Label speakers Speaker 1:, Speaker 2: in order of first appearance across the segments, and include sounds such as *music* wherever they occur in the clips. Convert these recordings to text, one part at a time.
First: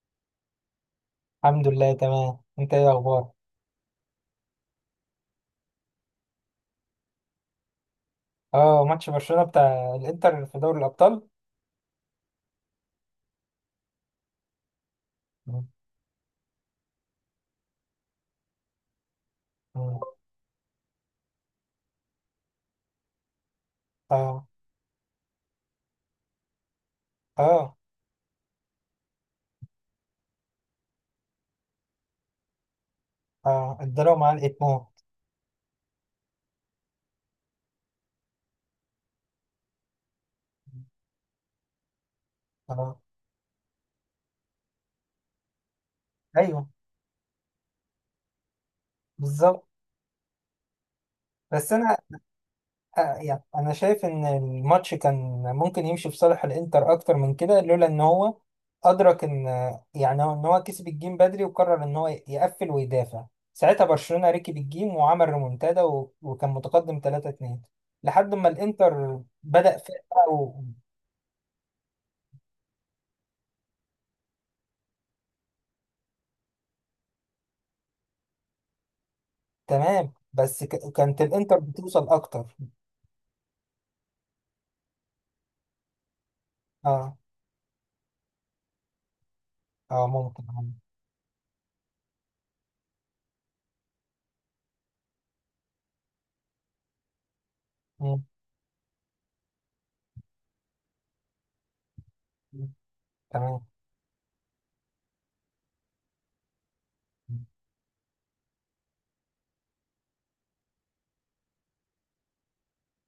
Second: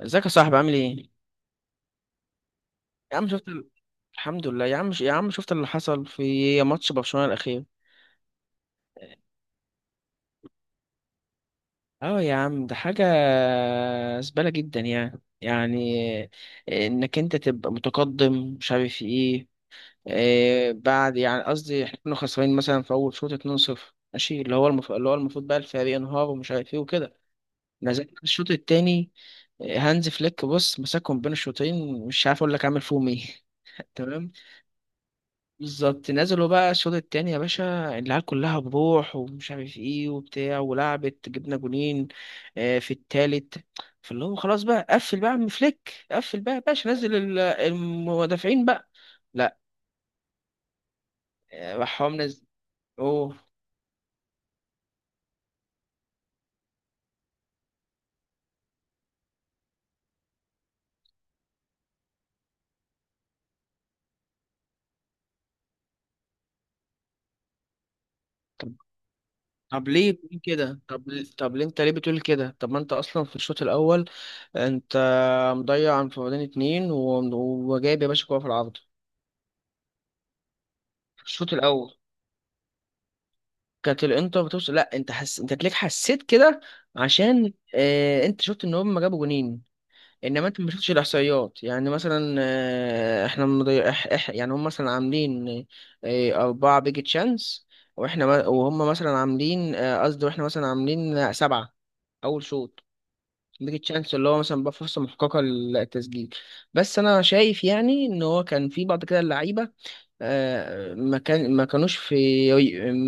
Speaker 1: ازيك يا صاحبي، عامل ايه؟
Speaker 2: الحمد لله، تمام. انت ايه
Speaker 1: يا عم
Speaker 2: اخبار؟
Speaker 1: شفت ال... الحمد لله يا عم شفت اللي حصل في ماتش برشلونة الأخير؟
Speaker 2: اه، ماتش برشلونة بتاع الانتر في دوري الابطال.
Speaker 1: اه يا عم، ده حاجة زبالة جدا. يعني
Speaker 2: مم.
Speaker 1: يعني انك انت تبقى متقدم، مش عارف ايه.
Speaker 2: مم.
Speaker 1: بعد، يعني قصدي احنا كنا خسرانين مثلا في اول شوط 2-0. ماشي،
Speaker 2: اه.
Speaker 1: اللي هو المفروض بقى الفريق ينهار ومش عارف ايه وكده.
Speaker 2: اه.
Speaker 1: نزلت الشوط التاني. هانز فليك بص مسكهم بين الشوطين، مش عارف اقول لك عامل فيهم ايه.
Speaker 2: اه،
Speaker 1: *laughs*
Speaker 2: الدراما
Speaker 1: تمام.
Speaker 2: علقت موت.
Speaker 1: بالظبط نزلوا بقى الشوط التاني يا باشا، العيال كلها بروح ومش عارف ايه وبتاع، ولعبت، جبنا جونين في
Speaker 2: اه،
Speaker 1: التالت. فاللي هو خلاص بقى قفل، بقى يا عم فليك قفل بقى يا
Speaker 2: ايوه،
Speaker 1: باشا، نزل المدافعين بقى. لا،
Speaker 2: بالظبط. بس انا.
Speaker 1: راح هو منزل.
Speaker 2: يعني
Speaker 1: اوه.
Speaker 2: انا شايف ان الماتش كان ممكن يمشي في صالح الانتر اكتر من كده لولا ان هو ادرك ان يعني ان هو كسب الجيم بدري وقرر ان هو يقفل ويدافع. ساعتها برشلونة ركب الجيم وعمل ريمونتادا و- وكان متقدم 3-2 لحد ما
Speaker 1: طب،
Speaker 2: الانتر بدأ
Speaker 1: طب ليه بتقول
Speaker 2: فاق.
Speaker 1: كده طب طب ليه انت بتقول كده؟ طب ما انت اصلا في الشوط الاول انت مضيع انفرادين اتنين وجايب يا باشا كوره في العارضه.
Speaker 2: تمام، بس كانت
Speaker 1: في الشوط
Speaker 2: الانتر
Speaker 1: الاول
Speaker 2: بتوصل اكتر.
Speaker 1: كانت الانتر بتوصل. لا، انت تلاقيك حسيت كده،
Speaker 2: اه،
Speaker 1: عشان انت شفت ان هم جابوا جونين.
Speaker 2: اه، ممكن،
Speaker 1: انما انت
Speaker 2: آه.
Speaker 1: ما شفتش الاحصائيات. يعني مثلا احنا يعني هم مثلا عاملين 4 بيج تشانس،
Speaker 2: مم.
Speaker 1: واحنا ما... وهم مثلا عاملين آه، قصدي واحنا مثلا عاملين 7 اول
Speaker 2: مم.
Speaker 1: شوط.
Speaker 2: تمام.
Speaker 1: بيج تشانس اللي هو مثلا بقى فرصة محققة للتسجيل. بس انا شايف يعني ان هو كان في بعض كده اللعيبة ما كانوش في،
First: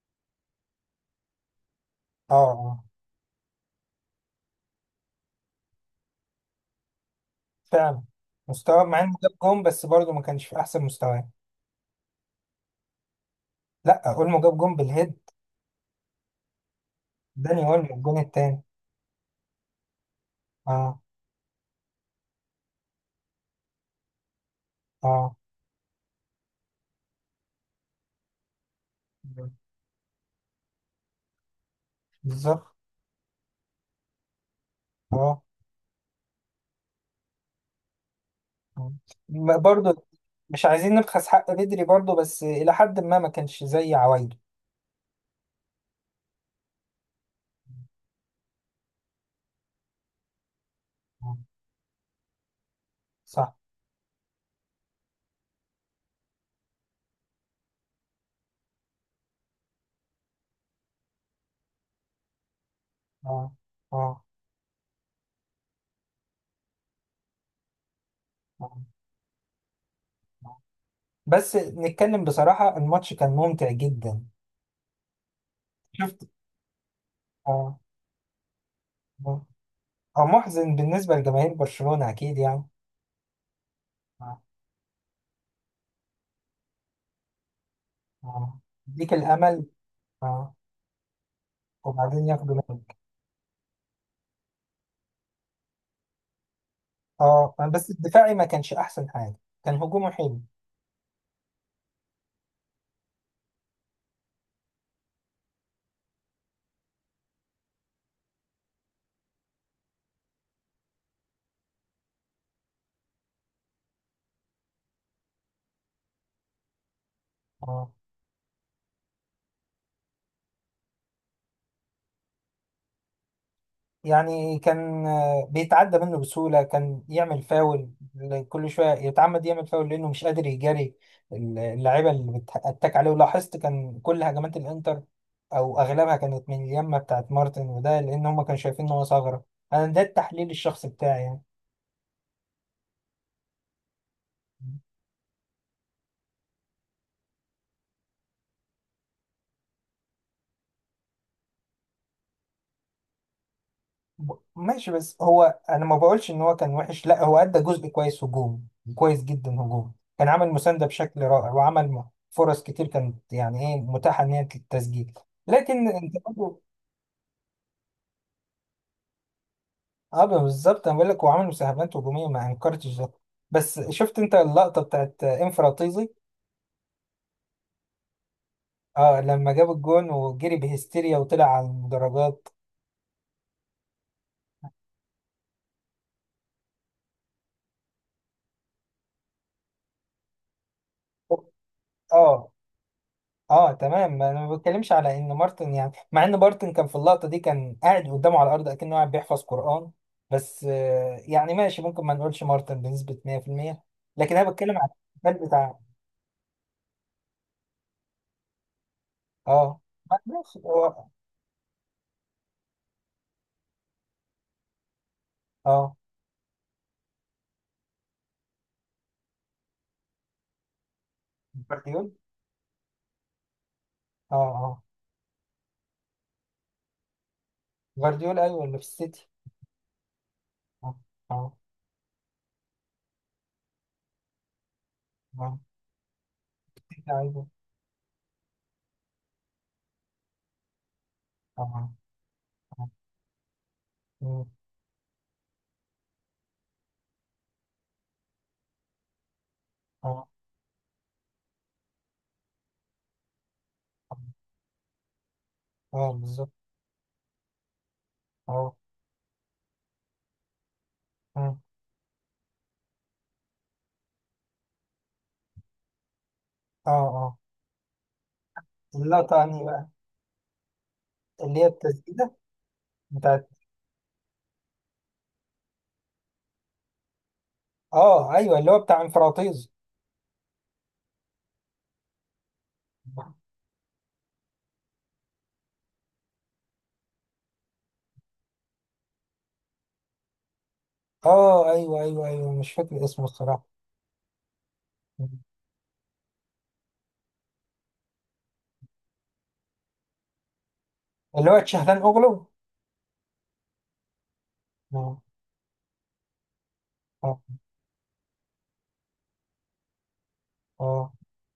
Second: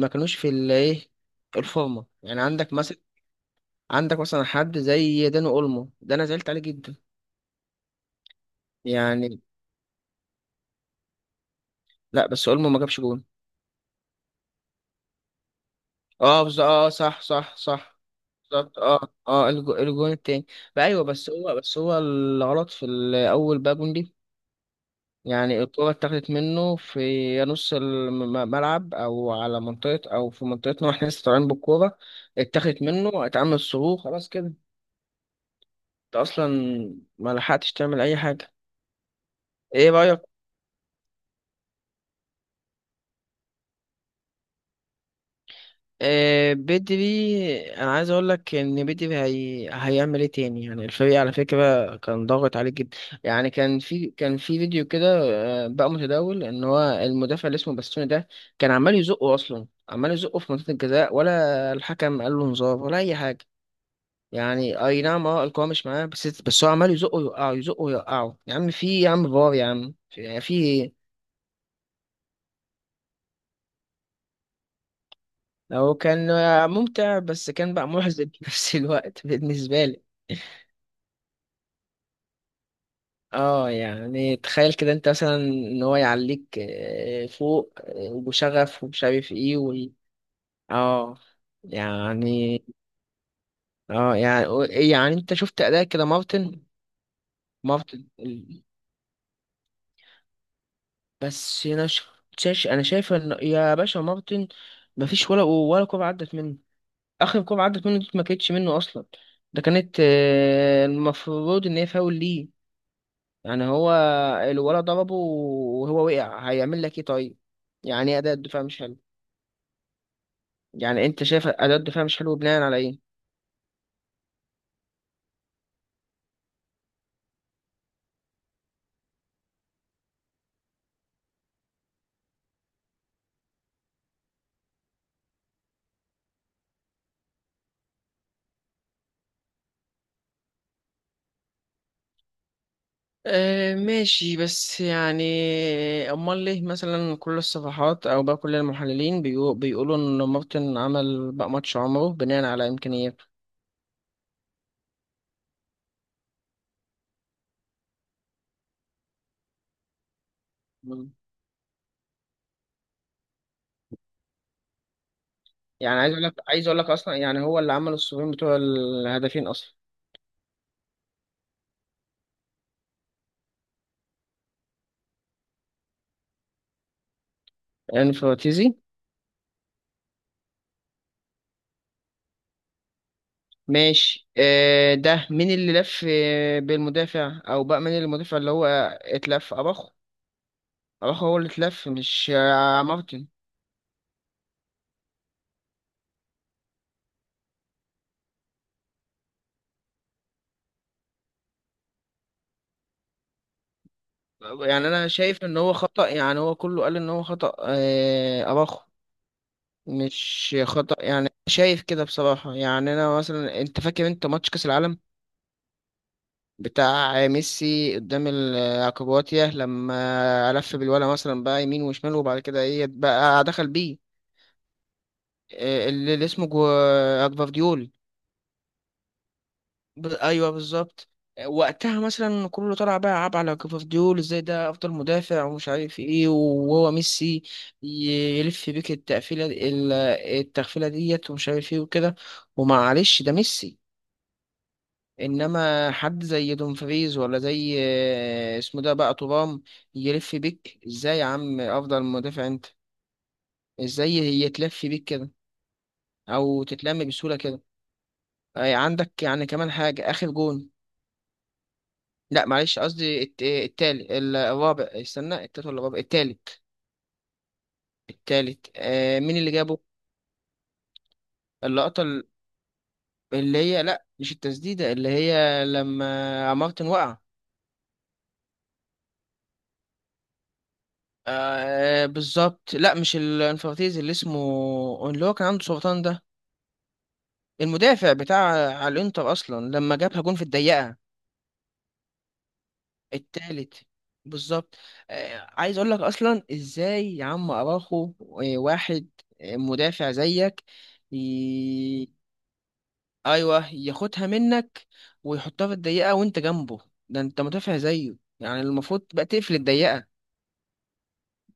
Speaker 1: ما كانوش في الايه الفورمه.
Speaker 2: اه،
Speaker 1: يعني
Speaker 2: اه،
Speaker 1: عندك مثلا حد زي داني اولمو، ده انا زعلت عليه جدا،
Speaker 2: فعلا. مستواه مع انه جاب
Speaker 1: يعني.
Speaker 2: جون بس برضه ما كانش في احسن مستواه.
Speaker 1: لا بس اولمو ما جابش جون.
Speaker 2: لا، اولمو جاب جون بالهيد.
Speaker 1: اه صح صح
Speaker 2: داني اولمو
Speaker 1: صح
Speaker 2: الجون التاني.
Speaker 1: بالظبط، اه اه، الجون التاني. بقى
Speaker 2: اه.
Speaker 1: ايوه، بس هو الغلط في الاول بقى جون دي.
Speaker 2: اه،
Speaker 1: يعني الكرة اتاخدت منه في نص الملعب، او على منطقة، او في منطقتنا واحنا لسه طالعين بالكورة.
Speaker 2: بالظبط.
Speaker 1: اتاخدت منه، اتعمل صروخ، خلاص كده.
Speaker 2: اه.
Speaker 1: انت اصلا ما لحقتش تعمل اي حاجه.
Speaker 2: آه.
Speaker 1: ايه
Speaker 2: برضه.
Speaker 1: رايك؟
Speaker 2: مش عايزين نبخس حق بدري برضه بس الى حد ما ما كانش زي عوايده.
Speaker 1: آه بدري، انا عايز اقول لك ان بدري هيعمل ايه تاني؟ يعني الفريق على
Speaker 2: آه.
Speaker 1: فكره كان ضاغط عليه جدا. يعني
Speaker 2: صح.
Speaker 1: كان في فيديو كده بقى متداول، ان هو المدافع اللي اسمه باستوني ده كان عمال يزقه، اصلا عمال يزقه في منطقه الجزاء، ولا الحكم قال له انذار ولا اي
Speaker 2: اه.
Speaker 1: حاجه.
Speaker 2: اه.
Speaker 1: يعني اي نعم، اه القوه مش معاه، بس هو عمال يزقه يوقعه، يزقه يوقعه، يا عم
Speaker 2: آه.
Speaker 1: في، يا عم فار، يا عم في، يعني في
Speaker 2: آه.
Speaker 1: إيه؟
Speaker 2: بس نتكلم بصراحة الماتش كان ممتع جدا.
Speaker 1: هو
Speaker 2: شفت؟
Speaker 1: كان ممتع، بس كان
Speaker 2: اه.
Speaker 1: بقى محزن في نفس الوقت
Speaker 2: آه.
Speaker 1: بالنسبة لي.
Speaker 2: هو محزن بالنسبة لجماهير برشلونة أكيد يعني.
Speaker 1: اه يعني
Speaker 2: آه.
Speaker 1: تخيل كده انت مثلا ان هو يعليك فوق
Speaker 2: آه.
Speaker 1: وشغف ومش
Speaker 2: يديك
Speaker 1: عارف ايه
Speaker 2: الأمل.
Speaker 1: و...
Speaker 2: اه.
Speaker 1: اه
Speaker 2: وبعدين ياخدوا
Speaker 1: يعني.
Speaker 2: منك.
Speaker 1: اه يعني يعني انت شفت اداء كده مارتن.
Speaker 2: اه، بس
Speaker 1: مارتن
Speaker 2: الدفاعي ما
Speaker 1: ال-
Speaker 2: كانش أحسن حاجة. كان هجومه حلو.
Speaker 1: بس انا ش- شاش انا شايف ان يا باشا مارتن مفيش ولا كوره عدت منه. اخر كوره عدت منه دي ما كانتش منه اصلا. ده كانت المفروض ان هي فاول ليه. يعني هو الولد ضربه وهو وقع، هيعمل لك ايه طيب؟
Speaker 2: اه،
Speaker 1: يعني ايه اداء الدفاع مش حلو؟ يعني انت شايف اداء الدفاع مش حلو بناء على ايه؟
Speaker 2: يعني كان بيتعدى منه بسهولة. كان يعمل فاول. كل شوية يتعمد يعمل فاول لأنه مش قادر يجاري اللعيبة اللي بتتك عليه. ولاحظت كان كل هجمات الإنتر أو أغلبها كانت من اليمة بتاعت مارتن، وده لأن هما كانوا شايفين إن هو ثغرة. أنا ده التحليل الشخصي بتاعي يعني.
Speaker 1: آه ماشي، بس يعني امال ليه مثلا كل الصفحات او بقى كل المحللين بيقولوا ان مارتن عمل بقى ماتش عمره بناء على امكانياته؟
Speaker 2: ماشي، بس هو انا ما بقولش ان هو كان وحش. لا، هو ادى جزء كويس هجوم. كويس جدا هجوم. كان عمل مساندة
Speaker 1: مم.
Speaker 2: بشكل رائع، وعمل فرص كتير كانت يعني ايه متاحة ان هي للتسجيل. لكن
Speaker 1: يعني
Speaker 2: انت برضه.
Speaker 1: عايز اقول لك اصلا يعني هو اللي عمل الصفين بتوع الهدفين اصلا.
Speaker 2: اه، بالظبط، انا بقول لك هو عمل مساهمات هجومية ما انكرتش ده. بس شفت انت اللقطة بتاعت انفراطيزي؟
Speaker 1: يعني فراتيزي.
Speaker 2: اه، لما جاب الجون وجري بهستيريا وطلع على المدرجات.
Speaker 1: ماشي ده مين اللي لف بالمدافع، او بقى مين المدافع اللي هو اتلف؟ اباخو. اباخو هو اللي اتلف، مش
Speaker 2: اه.
Speaker 1: مارتن.
Speaker 2: اه، تمام. ما انا ما بتكلمش على ان مارتن، يعني مع ان مارتن كان في اللقطه دي كان قاعد قدامه على الارض اكنه قاعد بيحفظ قران. بس يعني ماشي ممكن ما نقولش مارتن بنسبه 100%. لكن انا بتكلم
Speaker 1: يعني
Speaker 2: على
Speaker 1: انا شايف
Speaker 2: الاحتفال
Speaker 1: ان هو
Speaker 2: بتاع.
Speaker 1: خطأ، يعني هو كله قال ان هو خطأ اباخو،
Speaker 2: اه،
Speaker 1: مش
Speaker 2: ماشي.
Speaker 1: خطأ،
Speaker 2: هو
Speaker 1: يعني شايف كده بصراحة. يعني انا مثلا انت فاكر انت ماتش كأس العالم
Speaker 2: اه
Speaker 1: بتاع ميسي قدام الكرواتيا، لما لف بالولا مثلا بقى يمين
Speaker 2: جفارديول.
Speaker 1: وشمال وبعد كده ايه بقى دخل بيه
Speaker 2: اه، اه،
Speaker 1: اللي اسمه جفارديول.
Speaker 2: جفارديول، ايوه، اللي في السيتي.
Speaker 1: ايوه
Speaker 2: اه.
Speaker 1: بالظبط.
Speaker 2: اه.
Speaker 1: وقتها مثلا كله طلع بقى يلعب على كوفارديول، ازاي ده افضل مدافع
Speaker 2: اه،
Speaker 1: ومش عارف ايه، وهو
Speaker 2: السيتي
Speaker 1: ميسي
Speaker 2: عايزه.
Speaker 1: يلف بيك التقفيله التغفيله ديت ومش
Speaker 2: اه.
Speaker 1: عارف ايه
Speaker 2: اه.
Speaker 1: وكده.
Speaker 2: اه.
Speaker 1: ومعلش ده ميسي.
Speaker 2: مم.
Speaker 1: انما حد زي دومفريز، ولا زي اسمه ده بقى ترام،
Speaker 2: اه.
Speaker 1: يلف بيك ازاي يا عم؟ افضل مدافع انت، ازاي
Speaker 2: آه.
Speaker 1: يتلف بيك كده؟
Speaker 2: آه، بالظبط.
Speaker 1: او تتلم بسهوله كده؟
Speaker 2: اه.
Speaker 1: عندك يعني كمان حاجه، اخر جون.
Speaker 2: اه.
Speaker 1: لا معلش قصدي التالت الرابع، استنى، التالت ولا الرابع، التالت.
Speaker 2: اه. آه.
Speaker 1: التالت، آه،
Speaker 2: اللقطه
Speaker 1: مين اللي
Speaker 2: انهي
Speaker 1: جابه؟
Speaker 2: بقى؟ اللي هي
Speaker 1: اللقطة
Speaker 2: التسديده بتاعت.
Speaker 1: اللي هي، لا مش التسديدة، اللي هي لما مارتن وقع.
Speaker 2: اه، ايوه، اللي هو بتاع انفراطيز.
Speaker 1: آه بالظبط، لا مش الانفرتيز، اللي اسمه اللي هو كان عنده سرطان ده، المدافع بتاع على الانتر اصلا، لما جابها جون في الضيقة،
Speaker 2: اه، ايوه، ايوه، ايوه، مش فاكر اسمه الصراحه.
Speaker 1: التالت. بالظبط. آه، عايز اقول لك اصلا ازاي يا عم اراخو واحد مدافع زيك،
Speaker 2: اللي هو تشهلان اوغلو.
Speaker 1: ايوه، ياخدها منك
Speaker 2: اه.
Speaker 1: ويحطها في الضيقه وانت جنبه؟ ده
Speaker 2: اه.
Speaker 1: انت مدافع زيه، يعني المفروض بقى تقفل الضيقه.
Speaker 2: اه.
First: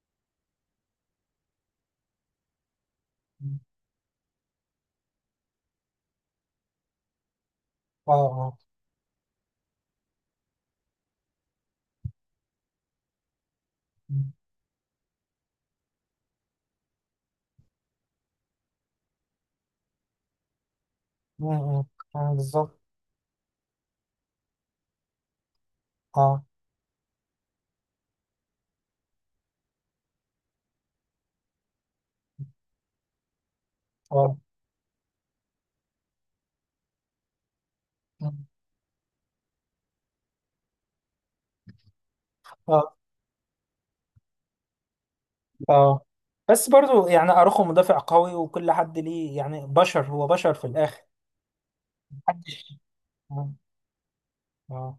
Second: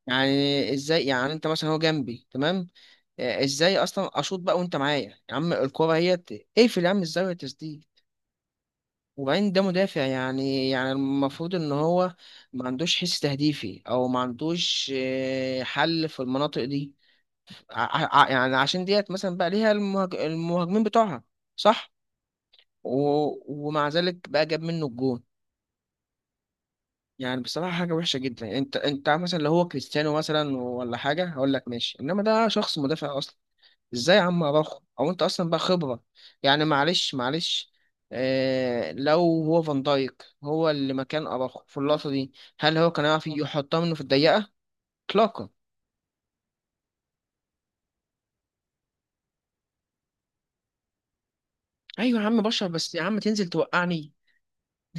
Speaker 1: يعني ازاي يعني؟ انت مثلا هو جنبي تمام، ازاي اصلا اشوط بقى وانت معايا يا عم؟ الكوره هي اقفل يا عم الزاويه تسديد.
Speaker 2: اه. اه.
Speaker 1: وبعدين ده مدافع، يعني المفروض ان هو ما عندوش حس تهديفي، او ما
Speaker 2: م-
Speaker 1: عندوش حل في المناطق دي. يعني عشان ديت مثلا بقى ليها المهاجمين بتوعها،
Speaker 2: م.
Speaker 1: صح؟
Speaker 2: آه، بالظبط.
Speaker 1: و... ومع ذلك بقى جاب منه الجون.
Speaker 2: اه.
Speaker 1: يعني بصراحة حاجة وحشة جدا. انت مثلا لو هو كريستيانو مثلا ولا حاجة، هقول لك ماشي، انما ده شخص مدافع اصلا، ازاي يا
Speaker 2: اه.
Speaker 1: عم اراخو؟ او انت اصلا بقى خبرة، يعني معلش اه، لو هو فان دايك هو اللي مكان اراخو في اللقطة دي، هل
Speaker 2: اه.
Speaker 1: هو كان يعرف يحطها منه في الضيقة؟ اطلاقا.
Speaker 2: اه. بس برضو يعني اروخو مدافع قوي وكل حد ليه يعني بشر، هو بشر في الاخر.
Speaker 1: ايوه يا عم
Speaker 2: محدش.
Speaker 1: بشر، بس يا عم تنزل
Speaker 2: اه.
Speaker 1: توقعني؟
Speaker 2: اه.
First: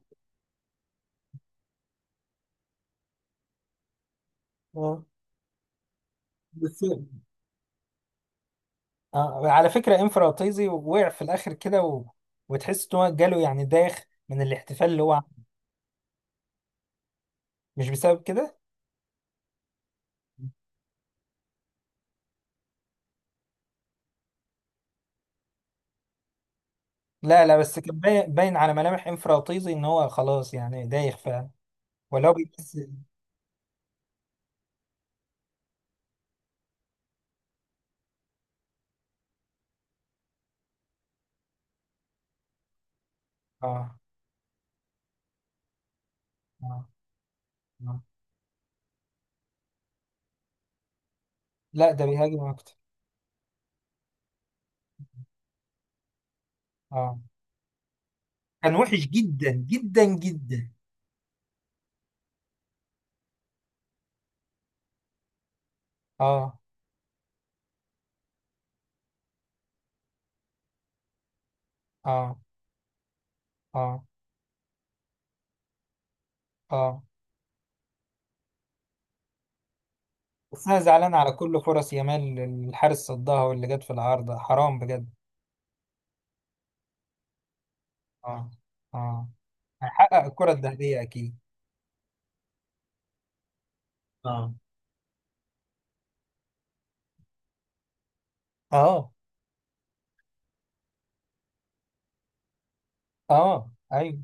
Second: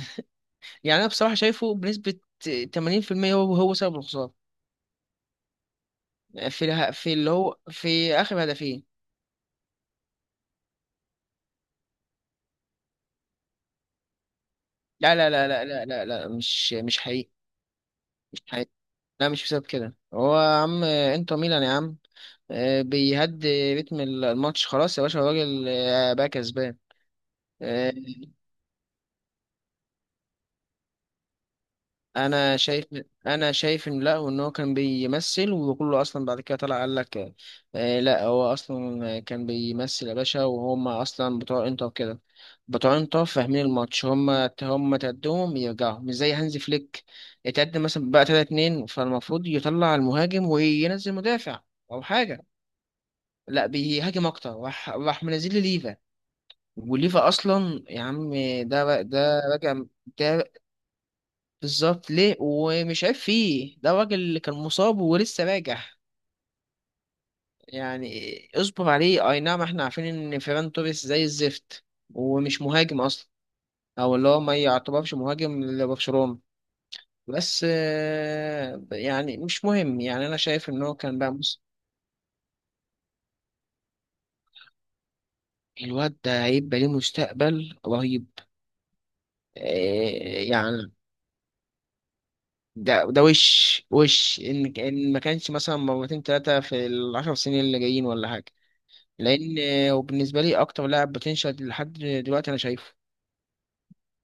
Speaker 1: يعني انا بصراحة شايفه بنسبة 80% هو هو سبب الخسارة،
Speaker 2: آه. بس
Speaker 1: في اللي هو في اخر هدفين.
Speaker 2: آه. على فكره انفراطيزي وقع في الاخر كده. وتحس ان هو جاله يعني داخ من الاحتفال اللي هو
Speaker 1: لا، لا،
Speaker 2: عمله.
Speaker 1: لا، لا، لا، لا، لا، مش حقيقي،
Speaker 2: مش بسبب
Speaker 1: مش
Speaker 2: كده.
Speaker 1: حقيقي. لا مش بسبب كده، هو يا عم انتر ميلان يا عم، بيهدي رتم الماتش خلاص يا باشا، الراجل بقى كسبان.
Speaker 2: لا، لا، بس
Speaker 1: آه،
Speaker 2: كان باين باين على ملامح انفراطيزي ان هو خلاص يعني دايخ فعلا. ولو
Speaker 1: انا
Speaker 2: بيحس.
Speaker 1: شايف انا شايف ان لا، وان هو كان بيمثل، وكله اصلا بعد كده طلع قال لك لا هو اصلا كان بيمثل يا باشا. وهم اصلا بتوع انتر كده، بتوع انتر فاهمين
Speaker 2: اه.
Speaker 1: الماتش، هم تقدمهم يرجعوا، مش زي هانزي
Speaker 2: اه.
Speaker 1: فليك، اتقدم
Speaker 2: اه.
Speaker 1: مثلا بقى 3-2 فالمفروض يطلع المهاجم وينزل مدافع
Speaker 2: لا،
Speaker 1: او
Speaker 2: ده بيهاجم
Speaker 1: حاجه.
Speaker 2: اكتر.
Speaker 1: لا، بيهاجم اكتر، راح منزل لي ليفا،
Speaker 2: اه،
Speaker 1: وليفا اصلا يا عم،
Speaker 2: كان وحش
Speaker 1: ده
Speaker 2: جدا
Speaker 1: راجع،
Speaker 2: جدا
Speaker 1: ده
Speaker 2: جدا.
Speaker 1: بالظبط، ليه ومش عارف فيه ده، الراجل اللي كان مصاب ولسه راجع.
Speaker 2: اه.
Speaker 1: يعني اصبر عليه. اي نعم احنا عارفين ان فيران توريس زي الزفت،
Speaker 2: اه.
Speaker 1: ومش مهاجم اصلا،
Speaker 2: اه.
Speaker 1: او اللي هو ما يعتبرش مهاجم لبرشلونة.
Speaker 2: اه،
Speaker 1: بس يعني مش مهم. يعني انا
Speaker 2: بس
Speaker 1: شايف
Speaker 2: انا
Speaker 1: ان هو
Speaker 2: زعلان
Speaker 1: كان
Speaker 2: على
Speaker 1: بقى
Speaker 2: كل فرص يامال الحارس صدها واللي جت في العارضة حرام بجد.
Speaker 1: الواد ده هيبقى ليه مستقبل رهيب
Speaker 2: اه. اه، هيحقق الكرة
Speaker 1: يعني.
Speaker 2: الذهبية اكيد.
Speaker 1: ده ده وش
Speaker 2: اه.
Speaker 1: ان ما كانش مثلا مرتين ثلاثه في الـ 10 سنين اللي جايين ولا حاجه.
Speaker 2: اه.
Speaker 1: لان وبالنسبه لي اكتر لاعب بوتنشال لحد دلوقتي انا شايفه.
Speaker 2: اه، ايوه،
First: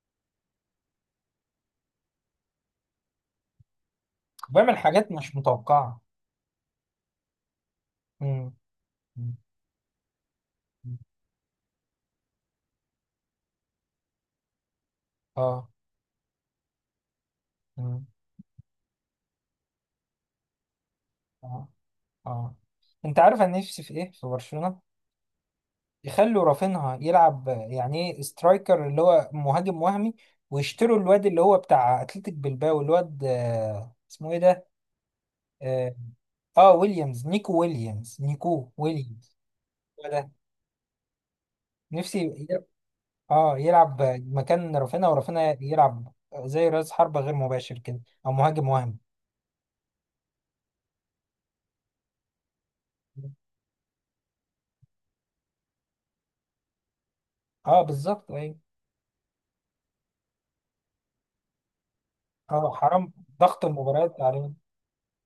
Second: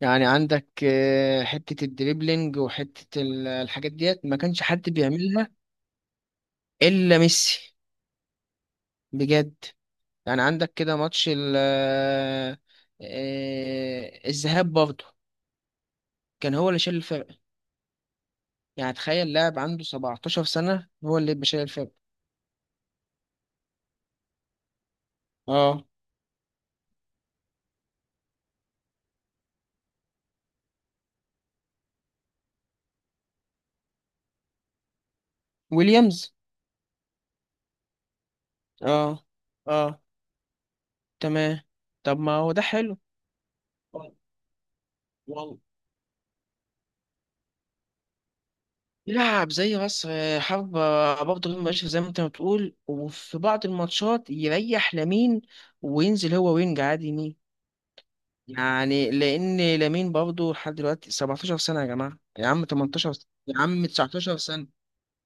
Speaker 1: يعني عندك حته الدريبلينج وحته الحاجات ديت، ما كانش
Speaker 2: بيعمل
Speaker 1: حد
Speaker 2: حاجات مش
Speaker 1: بيعملها
Speaker 2: متوقعة.
Speaker 1: الا ميسي،
Speaker 2: امم. أمم.
Speaker 1: بجد. يعني عندك كده ماتش ال آه، الذهاب برضه
Speaker 2: اه.
Speaker 1: كان هو اللي شايل الفرق.
Speaker 2: أمم.
Speaker 1: يعني تخيل لاعب عنده 17 سنه هو اللي بيشيل
Speaker 2: آه.
Speaker 1: الفرق.
Speaker 2: اه. انت عارف انا نفسي في ايه في برشلونة؟
Speaker 1: اه،
Speaker 2: يخلوا رافينها يلعب يعني ايه سترايكر اللي هو مهاجم وهمي، ويشتروا الواد اللي هو بتاع اتلتيك بلباو، الواد اسمه ايه ده؟ اه.
Speaker 1: ويليامز.
Speaker 2: آه، ويليامز. نيكو ويليامز. نيكو
Speaker 1: اه
Speaker 2: ويليامز.
Speaker 1: اه
Speaker 2: هو ده.
Speaker 1: تمام.
Speaker 2: نفسي.
Speaker 1: طب ما هو ده
Speaker 2: يلعب.
Speaker 1: حلو.
Speaker 2: اه، يلعب مكان رافينها ورافينها
Speaker 1: والله،
Speaker 2: يلعب زي راس حربة غير مباشر كده. او مهاجم وهمي.
Speaker 1: يلعب زي مصر، حابب، برضه غير مباشر، زي ما انت ما بتقول، وفي بعض الماتشات يريح لامين وينزل هو وينج عادي يمين.
Speaker 2: اه، بالظبط، ايوه.
Speaker 1: يعني لان لامين برضه لحد دلوقتي 17 سنه يا جماعه، يا عم
Speaker 2: اه، حرام.
Speaker 1: 18 سنة، يا
Speaker 2: ضغط
Speaker 1: عم
Speaker 2: المباريات
Speaker 1: 19
Speaker 2: عليه.
Speaker 1: سنه.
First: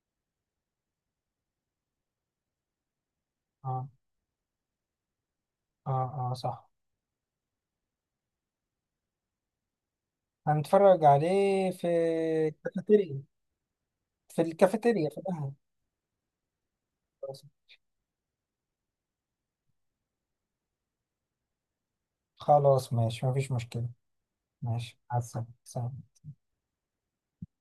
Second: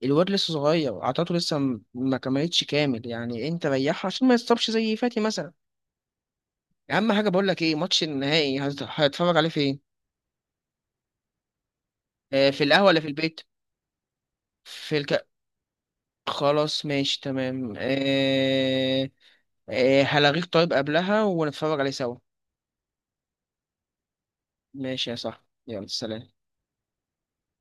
Speaker 1: الواد لسه صغير، عطاته لسه ما كملتش كامل، يعني انت
Speaker 2: اه.
Speaker 1: ريحه عشان ما يتصابش زي فاتي مثلا.
Speaker 2: اه. اه، صح.
Speaker 1: يا عم حاجه، بقول لك ايه، ماتش النهائي هتتفرج عليه فين؟
Speaker 2: هنتفرج عليه في.
Speaker 1: في القهوه ولا في
Speaker 2: الكافيتيريا.
Speaker 1: البيت؟
Speaker 2: في
Speaker 1: في
Speaker 2: الكافيتيريا، في
Speaker 1: الك...
Speaker 2: القهوة.
Speaker 1: خلاص ماشي تمام. هلغيك طيب قبلها ونتفرج عليه سوا.
Speaker 2: خلاص، ماشي، مفيش مشكلة. ماشي،
Speaker 1: ماشي يا
Speaker 2: مع
Speaker 1: صاحبي،
Speaker 2: السلامة،
Speaker 1: يلا
Speaker 2: سلام.
Speaker 1: سلام.